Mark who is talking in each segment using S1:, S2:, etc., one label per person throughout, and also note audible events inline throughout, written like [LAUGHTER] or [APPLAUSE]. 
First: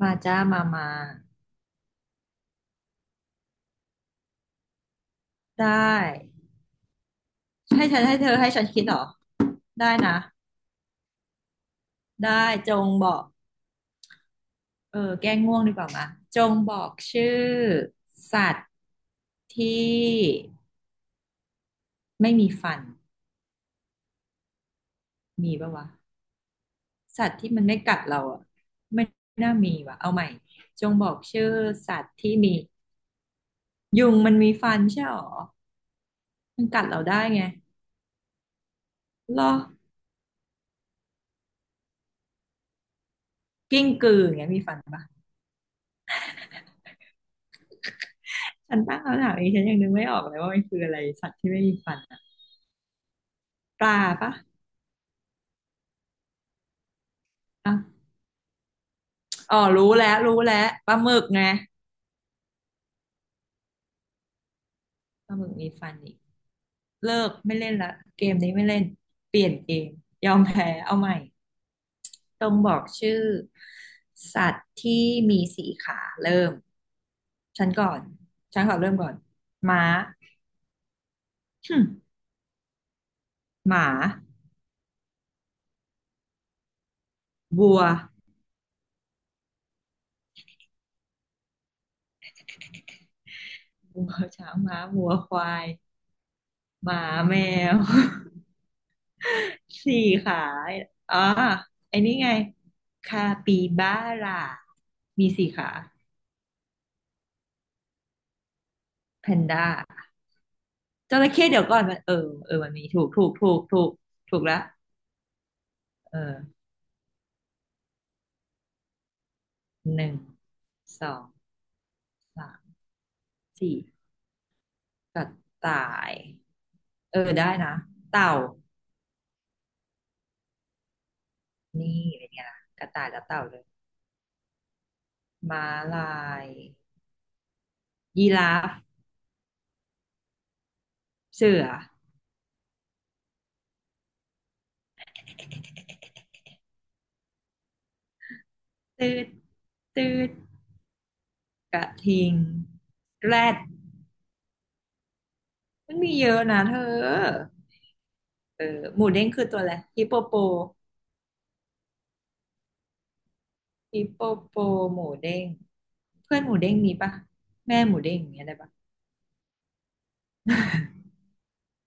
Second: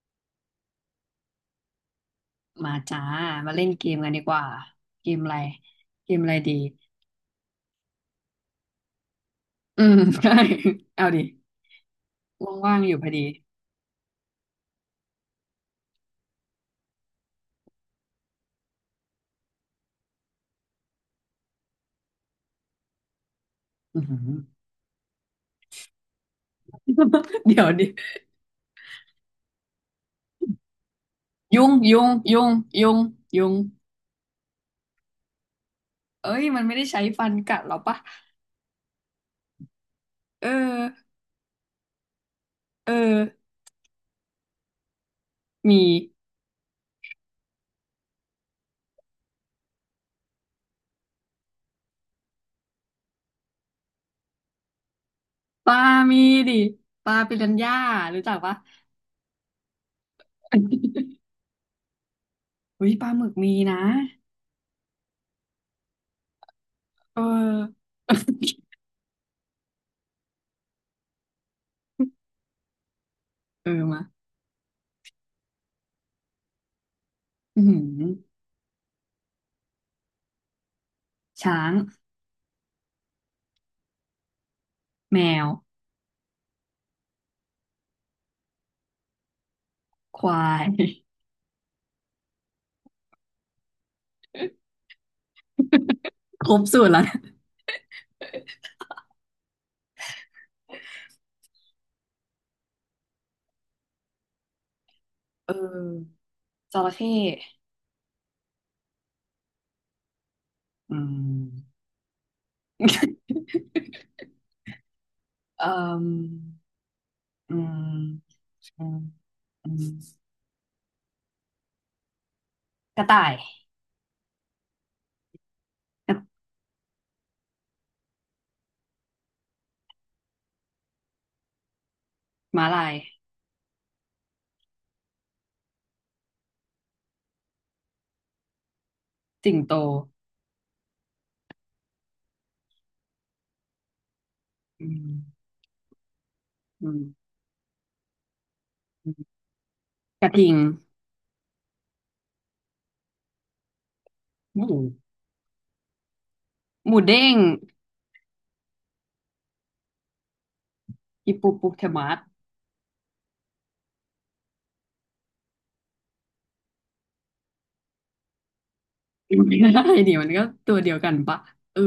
S1: มาจ้ามามา
S2: มาจ้ามาเล่นเกมกันดีกว่าเกมอะไร
S1: ได
S2: เกมอะ
S1: ้
S2: ไรดี
S1: ให้ฉันให้ฉันคิดเหรอ
S2: อื
S1: ได้
S2: ม
S1: นะ
S2: [LAUGHS] ใช่เอาดิ
S1: ได้จ
S2: ว่างๆ
S1: ง
S2: อยู่พ
S1: บ
S2: อ
S1: อก
S2: ดี
S1: เออแก้ง่วงดีกว่ามาจงบอกชื่อสัตว์ที่ไม่มีฟัน
S2: อือหือ
S1: มีปะวะสัตว์
S2: [LAUGHS]
S1: ที่
S2: เดี๋
S1: มั
S2: ย
S1: น
S2: ว
S1: ไม่
S2: ดิ
S1: กัดเราอ่ะไม่น่ามีว่ะเอาใหม่จงบอกชื่อ
S2: ยุง
S1: สั
S2: ยุ
S1: ต
S2: ง
S1: ว์ที่
S2: ยุง
S1: มี
S2: ยุงยุง
S1: ยุงมันมีฟันใช่หรอ
S2: เอ้ยมั
S1: มั
S2: น
S1: น
S2: ไม่
S1: กั
S2: ได้
S1: ดเรา
S2: ใช้
S1: ได้
S2: ฟัน
S1: ไง
S2: กัดหรอปะ
S1: หรอ
S2: เออเออ
S1: กิ้งกืออย่างเงี้ยมีฟันปะ
S2: มี
S1: ฉันตั้งคำถามเองฉันยังนึกไม่ออกเลยว่ามันคืออะไรสัตว์ที่ไม่มีฟันอะปลาปะ
S2: ปลามีดิปลาปิรันย่า
S1: อ่ะ
S2: รู้จักปะ
S1: อ๋อรู้แล้วรู้แล้วปลาหมึก
S2: [LAUGHS]
S1: ไง
S2: อุ้ยปลาหมึกมีนะ
S1: ปลาหมึกมีฟันอีก
S2: เออ
S1: เลิกไม่เล่นละเกมนี้ไม่เล่นเปลี่ยนเกมยอมแพ้เอาใหม่ต้องบอกชื่อ
S2: เออมา
S1: สัตว์ที่มีสี่ขาเริ่ม
S2: อือ
S1: ฉัน
S2: หือ
S1: ก่อนฉันขอเริ่มก่อนม้า
S2: ช้า
S1: ห
S2: ง
S1: มหมา
S2: แมว
S1: วัว
S2: ควาย [LAUGHS]
S1: ช้างม้าวัวควาย
S2: ครบสู
S1: ห
S2: ตรแล้
S1: มา
S2: วนะ
S1: แมว [LAUGHS] สี่ขาอ๋อไอ้นี่ไงคาปิบาร่ามีสี่
S2: เออ
S1: ขา
S2: จระเข้
S1: แพนด้า
S2: อืม
S1: จระเข้เดี๋ยวก่อนมันมันมีถูกถูกแล้ว
S2: เอ่
S1: เอ
S2: อ
S1: อ
S2: อืม อืมอื
S1: หนึ่
S2: ม
S1: งสองสาม
S2: กระต่าย
S1: สี่กระต่า
S2: ก
S1: ย
S2: ระ
S1: เออได้นะเต่านี่เป็นไงล่ะ
S2: ม้า
S1: ก
S2: ลา
S1: ระ
S2: ย
S1: ต่ายกับเต่าเลยม้าลายยีราฟ
S2: สิงโต
S1: เสือ
S2: อืมอืมอื
S1: ตืด
S2: ม
S1: ตื
S2: กระ
S1: ด
S2: ทิง
S1: กระทิงแรด
S2: หมู
S1: มันมีเยอะนะเธ
S2: หมูเด้ง
S1: อเออหมูเด้งคือตัวอะไรฮิปโปโป
S2: ฮิปโปโปเทมัส
S1: ฮิปโปโปหมูเด้งเพื่อนหมูเด้งมีปะแม่หมูเด้งอย่างเงี้ยได้ปะ
S2: อะไรดีมันก็ตัวเดียวกันปะเออ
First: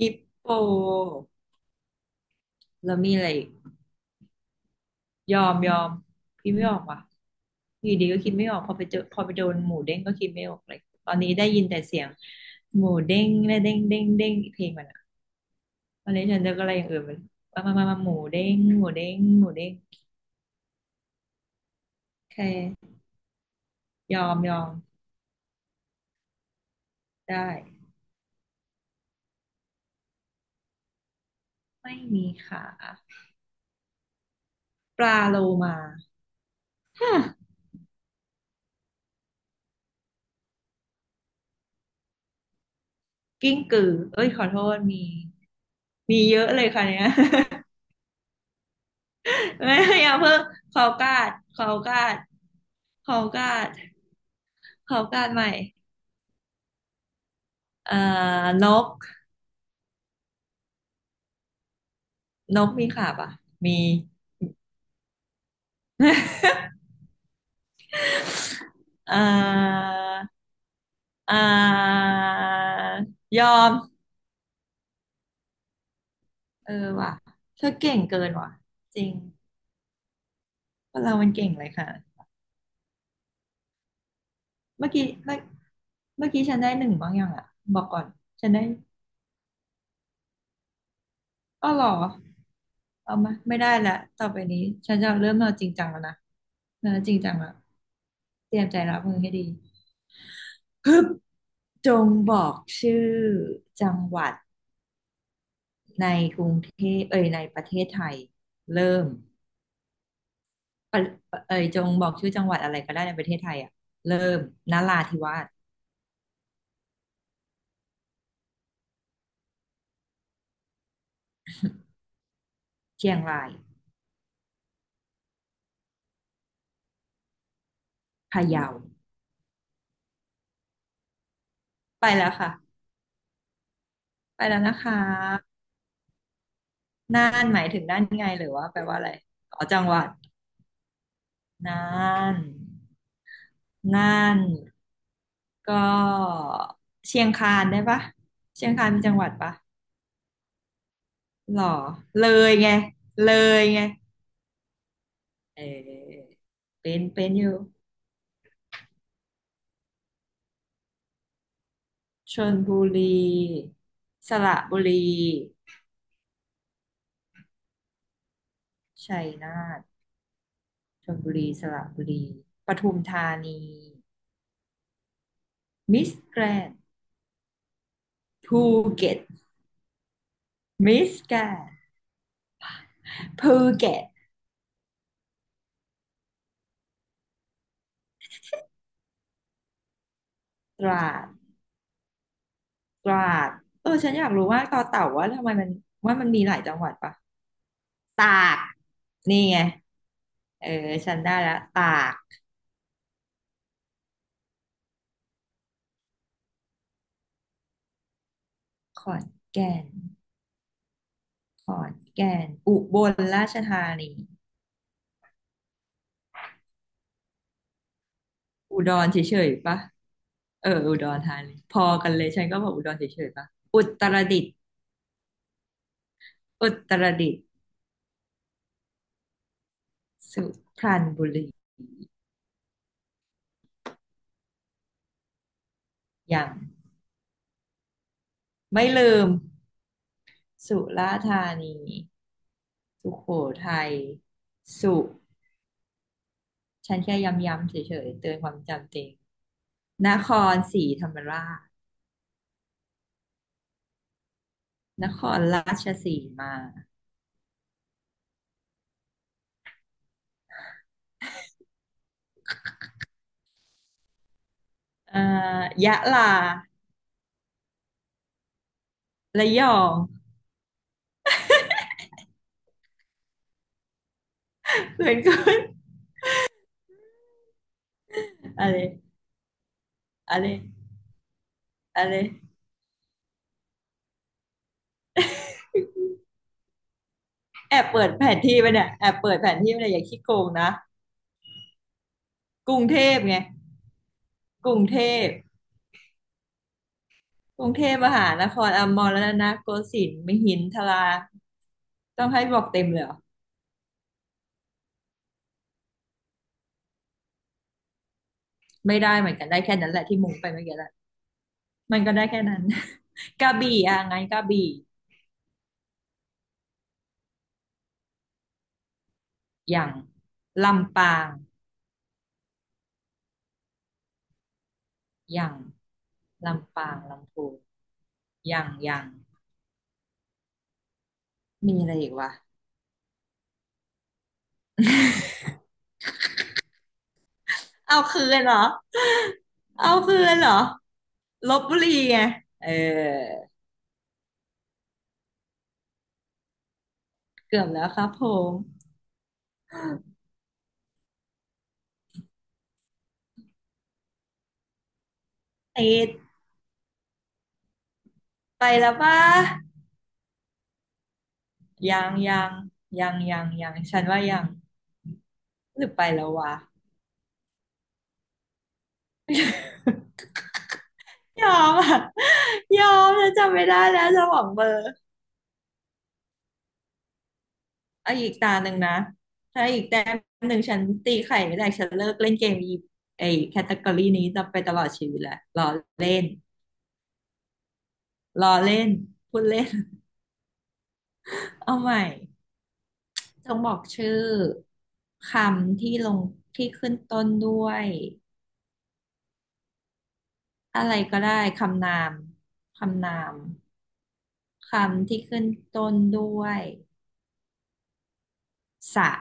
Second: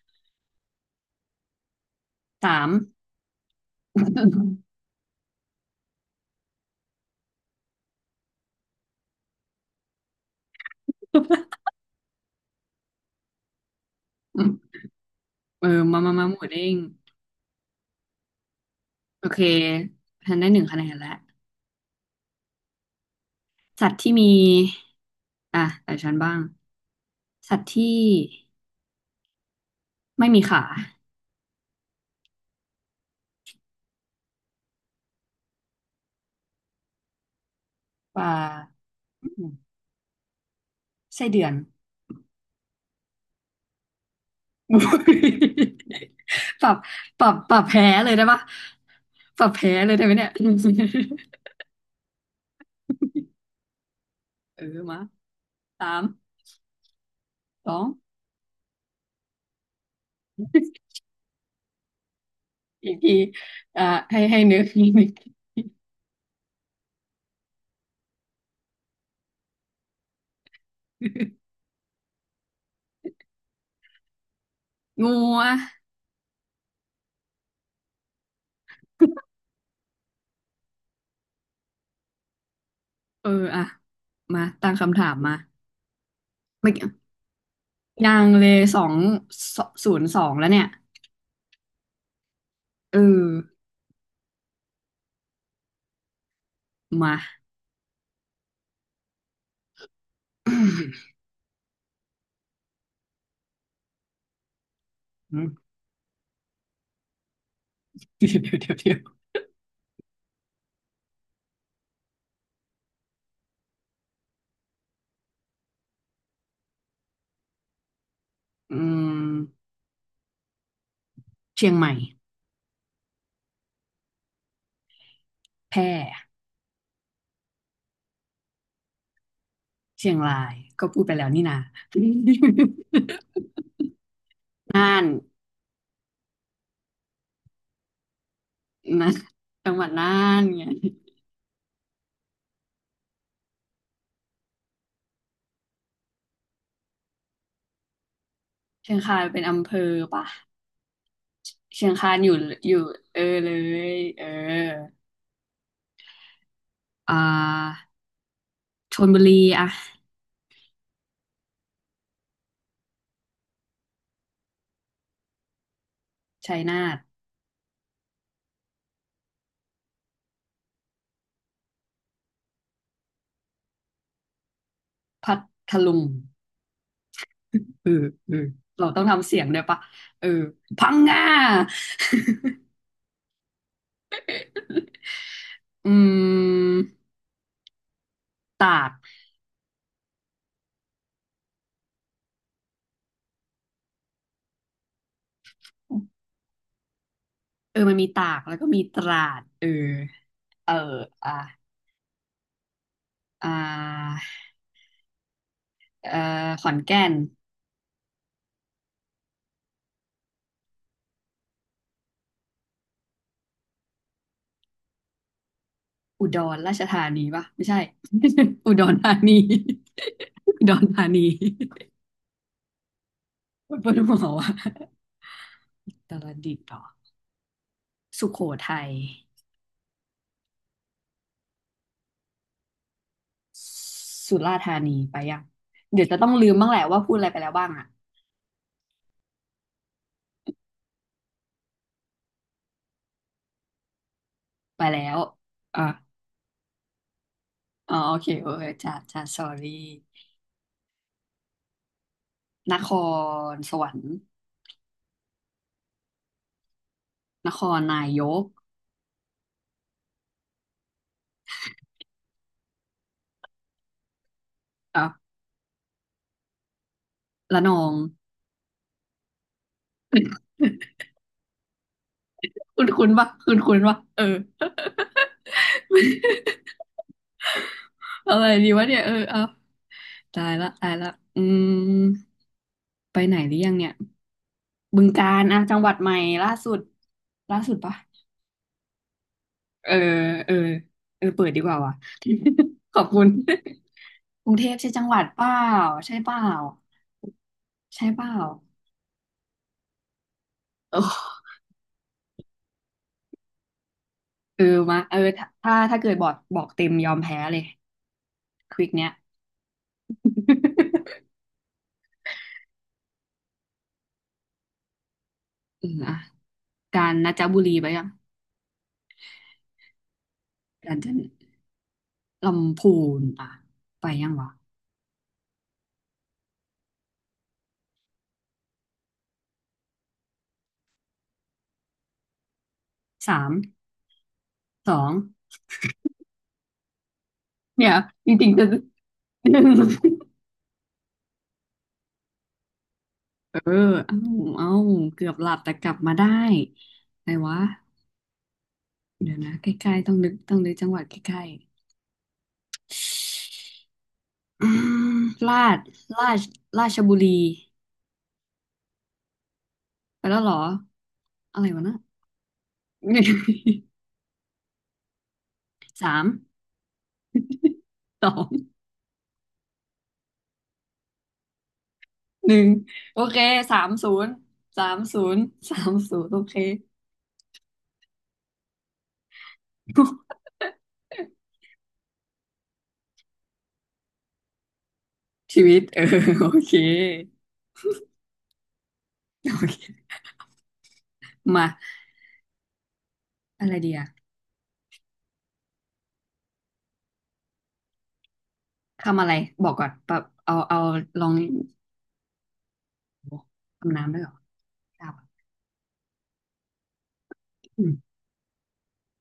S1: ฮิปโป
S2: สาม
S1: แล้วมีอะไรอีก
S2: [LAUGHS]
S1: ยอมยอมพี่ไม่ออกว่ะอยู่ดีก็คิดไม่ออกพอไปเจอพอไปโดนหมูเด้งก็คิดไม่ออกเลยตอนนี้ได้ยินแต่เสียงหมูเด้งและเด้งเด้งเด้ง
S2: อืม
S1: เพลงมันอะ
S2: เออมา
S1: ตอ
S2: มา
S1: นนี้
S2: มาห
S1: ฉั
S2: มู
S1: นเจอ
S2: เด้
S1: อะไร
S2: ง
S1: อย่างอื่นมันมามามามาหมูเด้งหมูเด้ง
S2: โอเค
S1: หมูเด้ง
S2: ฉันได้หนึ่งคะแนนแล้ว
S1: โอเค
S2: สัตว์ที่
S1: ยอ
S2: มี
S1: มยอม
S2: อ่ะแต่ฉันบ้าง
S1: ได้
S2: สัตว์ที่ไม่มีขา
S1: ไม่มีขาปลาโลมาฮะ
S2: ปลาอืมไส้เดือน
S1: กิ้งกือเอ้ยขอโท
S2: [LAUGHS] อุ๊
S1: ษ
S2: ย
S1: มีมีเยอะเล
S2: ป
S1: ย
S2: รับ
S1: ค่ะเนี่ย
S2: ปรับแพ้เลยได้ปะปรับ
S1: [LAUGHS]
S2: แพ้
S1: ไม่
S2: เลยได้
S1: อ
S2: ไหม
S1: ย่า
S2: เนี่ย
S1: เพิ่งขอกาด
S2: [LAUGHS]
S1: ขอกาดขอกาด
S2: เออ
S1: ข
S2: มา
S1: อกาดใหม่
S2: สามสอง
S1: เอ่อนกมี
S2: อีก
S1: ขา
S2: ที
S1: ปะมี
S2: อ่าให้นึกนึก
S1: เอ่อเอ่อยอม
S2: งูอ่ะ
S1: เออว่ะเธอเก่งเกินว่ะจริงคนเรามันเก่งเลยค่ะ
S2: เอออ่ะมาตั้ง
S1: เมื่อ
S2: คำ
S1: กี้
S2: ถามมา
S1: เมื่อเมื่อกี้ฉันได้
S2: ไม่
S1: หนึ่งบ้างยังอ่ะบอกก่อน
S2: ยังเล
S1: ฉัน
S2: ย
S1: ได้
S2: สองศูนย์สองแล้วเนี่ย
S1: อ้อเหรอ
S2: เอ
S1: เอา
S2: อ
S1: มาไม่ได้ละต่อไปนี้ฉันจะเริ่มเอาจริงจังแล้วนะเออจ
S2: มา
S1: ริงจังละเตรียมใจรับมือให้ดีฮึบจงบอกชื่อจังหวัด
S2: [LAUGHS] อืม
S1: ในกรุงเทพเอ่ยในประเทศไทย
S2: เดี๋ยวเดี๋ยวเดี๋ยวเดี๋ย
S1: เริ่ม
S2: ว
S1: ปะปะเอ่ยจงบอกชื่อจังหวัดอะไรก็ได้ในประเทศไทยอ่ะเริ่มนราธิวาส
S2: อืมเชียงใหม่
S1: เชียงราย
S2: แพร่
S1: พะเยา
S2: เชียงรายก็พูดไปแล้วนี่นา [LAUGHS]
S1: ไปแล้วค่ะไปแล้วนะ
S2: น่า
S1: คะ
S2: น
S1: น่านหมายถึงน่านไงหรือว่าแปลว่าอะไร
S2: นะ
S1: อ๋อ
S2: จัง
S1: จั
S2: ห
S1: ง
S2: วัด
S1: หวัด
S2: น่านไง
S1: น่าน น่านก็เชียงคานได้ปะเชียงคาน
S2: เชียง
S1: มีจั
S2: คา
S1: งห
S2: น
S1: วัด
S2: เป็น
S1: ปะ
S2: อำเภอปะ
S1: หรอ
S2: เชียงคาน
S1: เล
S2: อยู่
S1: ยไง
S2: อยู่เออ
S1: เล
S2: เล
S1: ยไง
S2: ยเออ
S1: เออเป็น
S2: อ่
S1: เป็นอยู่
S2: าชลบุรีอะ
S1: ชลบุรีสระบุรี
S2: ชัยนาท
S1: ชัยนาทชลบุรีสระบุรีปทุมธานี
S2: พัทลุง
S1: มิสแกรนด์
S2: เออเออ
S1: ภู
S2: เราต้อง
S1: เก็ต
S2: ทำเสียงด้วยปะเออพัง
S1: มิส
S2: งา
S1: แกรนด์ภูเก็ต
S2: [LAUGHS] อืมตาก
S1: ตราดตราดเออฉันอยากรู้ว่าต่อเต่าว่าทำไมมันว่ามันมีหลายจังหวัดปะ
S2: เออมันมี
S1: ต
S2: ตาก
S1: า
S2: แล้ว
S1: ก
S2: ก็มีตราด
S1: นี่ไง
S2: เออ
S1: เอ
S2: เอ
S1: อ
S2: อ
S1: ฉัน
S2: อ่ะ
S1: ได้ละตาก
S2: อ่า เอ่อขอนแก่น
S1: ขอนแก่นขอนแก่นอุบลราชธานี
S2: อุดรราชธานีปะไม่ใช่ [LAUGHS] อุ
S1: อุ
S2: ด
S1: ด
S2: ร
S1: ร
S2: ธานี
S1: เฉยๆปะ
S2: [LAUGHS] อุ
S1: เอ
S2: ด
S1: อ
S2: ร
S1: อุ
S2: ธา
S1: ดร
S2: นี
S1: ธานีพอกันเลย ฉันก็บอกอุดรเฉยๆปะอุ
S2: ปวด
S1: ต
S2: หั
S1: ร
S2: ว
S1: ดิต
S2: ว่ะ
S1: ถ์
S2: อุตรดิตถ์
S1: อุ
S2: เหรอ
S1: ตรดิตถ์
S2: สุโขทัย
S1: สุพรรณบุรี
S2: สุราษฎร์ธานีไปยังเดี๋ยวจะต้อง
S1: ยั
S2: ลื
S1: ง
S2: มบ้างแหละว่าพูดอะไรไปแล้วบ้างอะ
S1: ไม่ลืม สุราษฎร์ธานี สุโขทัย
S2: ไป
S1: สุ
S2: แล้วอ่ะ
S1: ฉันแค่ย้ำๆเฉ
S2: อ๋อ
S1: ย
S2: โอ
S1: ๆ
S2: เค
S1: เตือนค
S2: โอ
S1: วาม
S2: เค
S1: จำ
S2: จ้า
S1: เจง
S2: จ้า sorry
S1: นครศรีธรรมราช
S2: นครสวรรค์
S1: นครราชสีมา
S2: นครนายกอ่ะ
S1: เอ่ยะลา
S2: ระนอง
S1: ระยอง
S2: [LAUGHS] คุณคุณปะเออ
S1: เหมือนกัน
S2: เอาอะไร
S1: อะ
S2: ดี
S1: ไร
S2: วะเนี่ยเออเอา
S1: อะ
S2: ตา
S1: ไร
S2: ยละตายละอื
S1: อะไร
S2: มไปไหนหรือยังเนี่ยบึงกาฬอ่ะจังหวัดใหม่ล่าสุดล่าสุดปะ
S1: แอบเปิดแผนที่ไป
S2: เอ
S1: เนี่
S2: อ
S1: ยอย่าขี้โกง
S2: เออ
S1: นะ
S2: เออเปิดดีกว่าว่ะ
S1: กรุง
S2: [LAUGHS] ข
S1: เท
S2: อบ
S1: พ
S2: คุณ
S1: ไง
S2: กรุงเท
S1: ก
S2: พ
S1: รุง
S2: ใช่
S1: เท
S2: จังหวัด
S1: พ
S2: เปล่าใช่เปล่า
S1: กรุงเทพ
S2: ใช่
S1: ม
S2: เป
S1: หา
S2: ล่า
S1: นครอมรรัตนโกสินทร์มหินท
S2: เอ
S1: รา
S2: อ
S1: ต้องให้บอกเต็มเลยเหรอ
S2: เออมาเออถ้าเกิดบอกเต็มยอมแพ้เลยควิก
S1: ไม่
S2: เนี้ย
S1: ได้เหมือนกันได้แค่นั้นแหละที่มุงไปเมื่อกี้แหละ
S2: [LAUGHS]
S1: มันก็ได้แค่นั้น [LAUGHS] กระบี่อ่ะไงกระบี่
S2: อืมอ่ะกาญจนบุรีไปยัง
S1: อย่าง
S2: กา
S1: ลำ
S2: ญจ
S1: ปา
S2: น
S1: ง
S2: ลำพูนอ่ะไปยังวะ
S1: อย่างลำปางลำพูน ยังยังมีอะไรอีกวะ
S2: สาม สองเนี่ย
S1: เอาคื
S2: จ
S1: น
S2: ริง
S1: เหร
S2: ๆ
S1: อ
S2: จะ
S1: เอาคื
S2: [LAUGHS]
S1: นเหรอลพบุรีไงเออ
S2: เออเอ้าเอ้าเกือบหลับแต่กลับมาได้ไหนวะ
S1: เกือบแล้วครับผม
S2: เดี๋ยวนะใกล้ๆต้องนึกจังหวัดใกล้ๆอืมราช
S1: ติ
S2: รา
S1: ด
S2: ชราชบุรี
S1: ไปแล้วปะ
S2: ไปแล้วเหรออะไรวะนะ
S1: ยังยังยังยัง
S2: [LAUGHS]
S1: ฉันว่ายังหรือไป
S2: สาม
S1: แล้ววะ
S2: สอง
S1: ยอมอ่ะ
S2: หนึ่ง
S1: [LAUGHS] ยอม
S2: โอ
S1: ฉัน
S2: เค
S1: จำไม่
S2: สา
S1: ได้
S2: ม
S1: แล้ว
S2: ศู
S1: ส
S2: นย์
S1: มองเบลอ
S2: สา
S1: ร์
S2: มศูนย์สามศูนย์โอเค
S1: เอาอีกตาหนึ่งนะถ้าอีกแต้ม
S2: [LAUGHS]
S1: หนึ่งฉันตีไข่ไม่ได้ฉันเลิกเล่นเกมไอแคตตากรีนี้จะไปตลอดชีวิตแหละร
S2: ชี
S1: อ
S2: วิตเออ
S1: เล่น
S2: โอเค
S1: รอเล่นพูดเล่
S2: โอ
S1: น
S2: เคมา
S1: เอาใหม่จง
S2: อะ
S1: บ
S2: ไร
S1: อก
S2: ดีอะ
S1: ชื่อคำที่ลงที่ขึ้นต้นด้วย
S2: ทำอะไรบอกก่อนแบบเอา
S1: อะไรก็
S2: ลอ
S1: ได้
S2: ง
S1: คำนามคำนา
S2: โห
S1: ม
S2: ทำน้ำด้วยเหรอดา
S1: คำ
S2: ว
S1: ที่
S2: อะ
S1: ขึ้นต้นด้วย
S2: อืม
S1: สระ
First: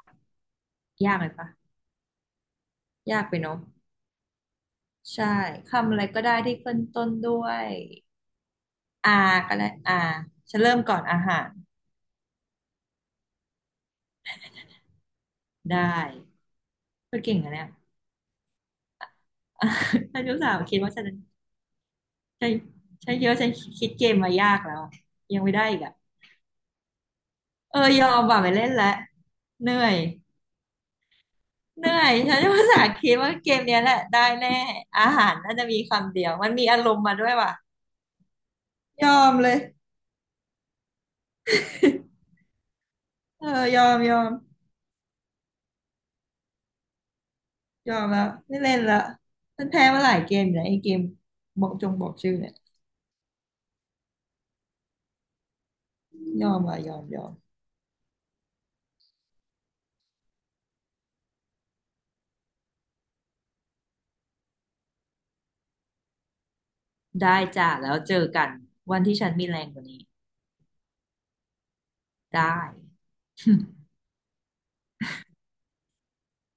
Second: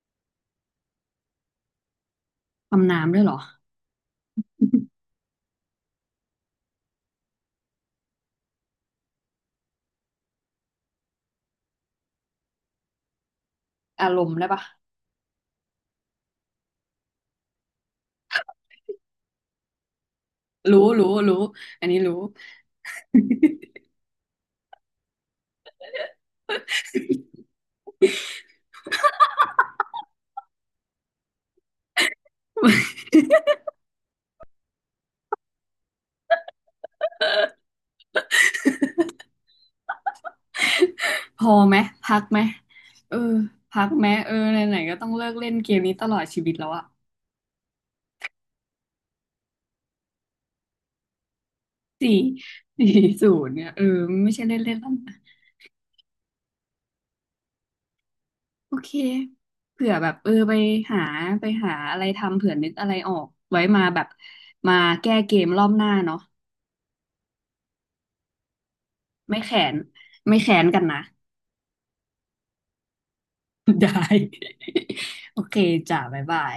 S1: ยากไหมปะ
S2: ทำน้ำด้
S1: ยา
S2: วย
S1: ก
S2: เหร
S1: ไป
S2: อ
S1: เนอะใช่คำอะไรก็ได้ที่ขึ้นต้นด้วยอาก็ได้อาฉันเริ่มก่อนอาหาร
S2: อารมณ์ได้ปะ
S1: ได้เธอเก่งอะเนี่ย [LAUGHS] ฉันรู้สาวคิ
S2: รู้
S1: ดว่าฉั
S2: รู้
S1: น
S2: รู้อันนี้รู้
S1: ใช่ใช่เยอะฉันคิดเกมมายากแล้วอะยังไม่ได้อีกอะ เออยอมว่ะไม่เล่นละเหนื่อยเหนื่อยฉันภาษา
S2: [LAUGHS]
S1: คิดว่าเกมเนี้ยแหละได้แน่อาหารน่าจะมีคำเดียวมันมีอารมณ์มาด้วยว่ะยอมเลย
S2: พอไหมพักไหมเออ
S1: เออย
S2: พั
S1: อ
S2: ก
S1: ม
S2: ไหม
S1: ยอ
S2: เอ
S1: ม
S2: อไหนๆก็ต้องเลิกเล่นเกมนี้ตลอดชีวิตแล้วอะ
S1: ยอมแล้วไม่เล่นละฉันแพ้มาหลายเกมอยู่นะไอ้เกมบอกจงบอ
S2: สี่
S1: กชื่อเนี่ย
S2: สี่ศูนย์เนี่ยเออไม่ใช่เล่นเล่นแล้วนะ
S1: ยอมว่ะยอมยอม
S2: โอเคเผื่อแบบเออหาไปหาอะไรทำเผื่อนึกอะไรออกไว้มาแบบมาแก้เกมรอบหน้าเนาะ
S1: ได้จ้ะแล้วเจอกันวันที่ฉัน
S2: ไม่
S1: มี
S2: แข
S1: แรง
S2: น
S1: กว่านี้
S2: ไม่แขนกันนะ
S1: ได้
S2: [LAUGHS]
S1: [LAUGHS]
S2: ได้ [LAUGHS] โอเคจ้าบ๊ายบาย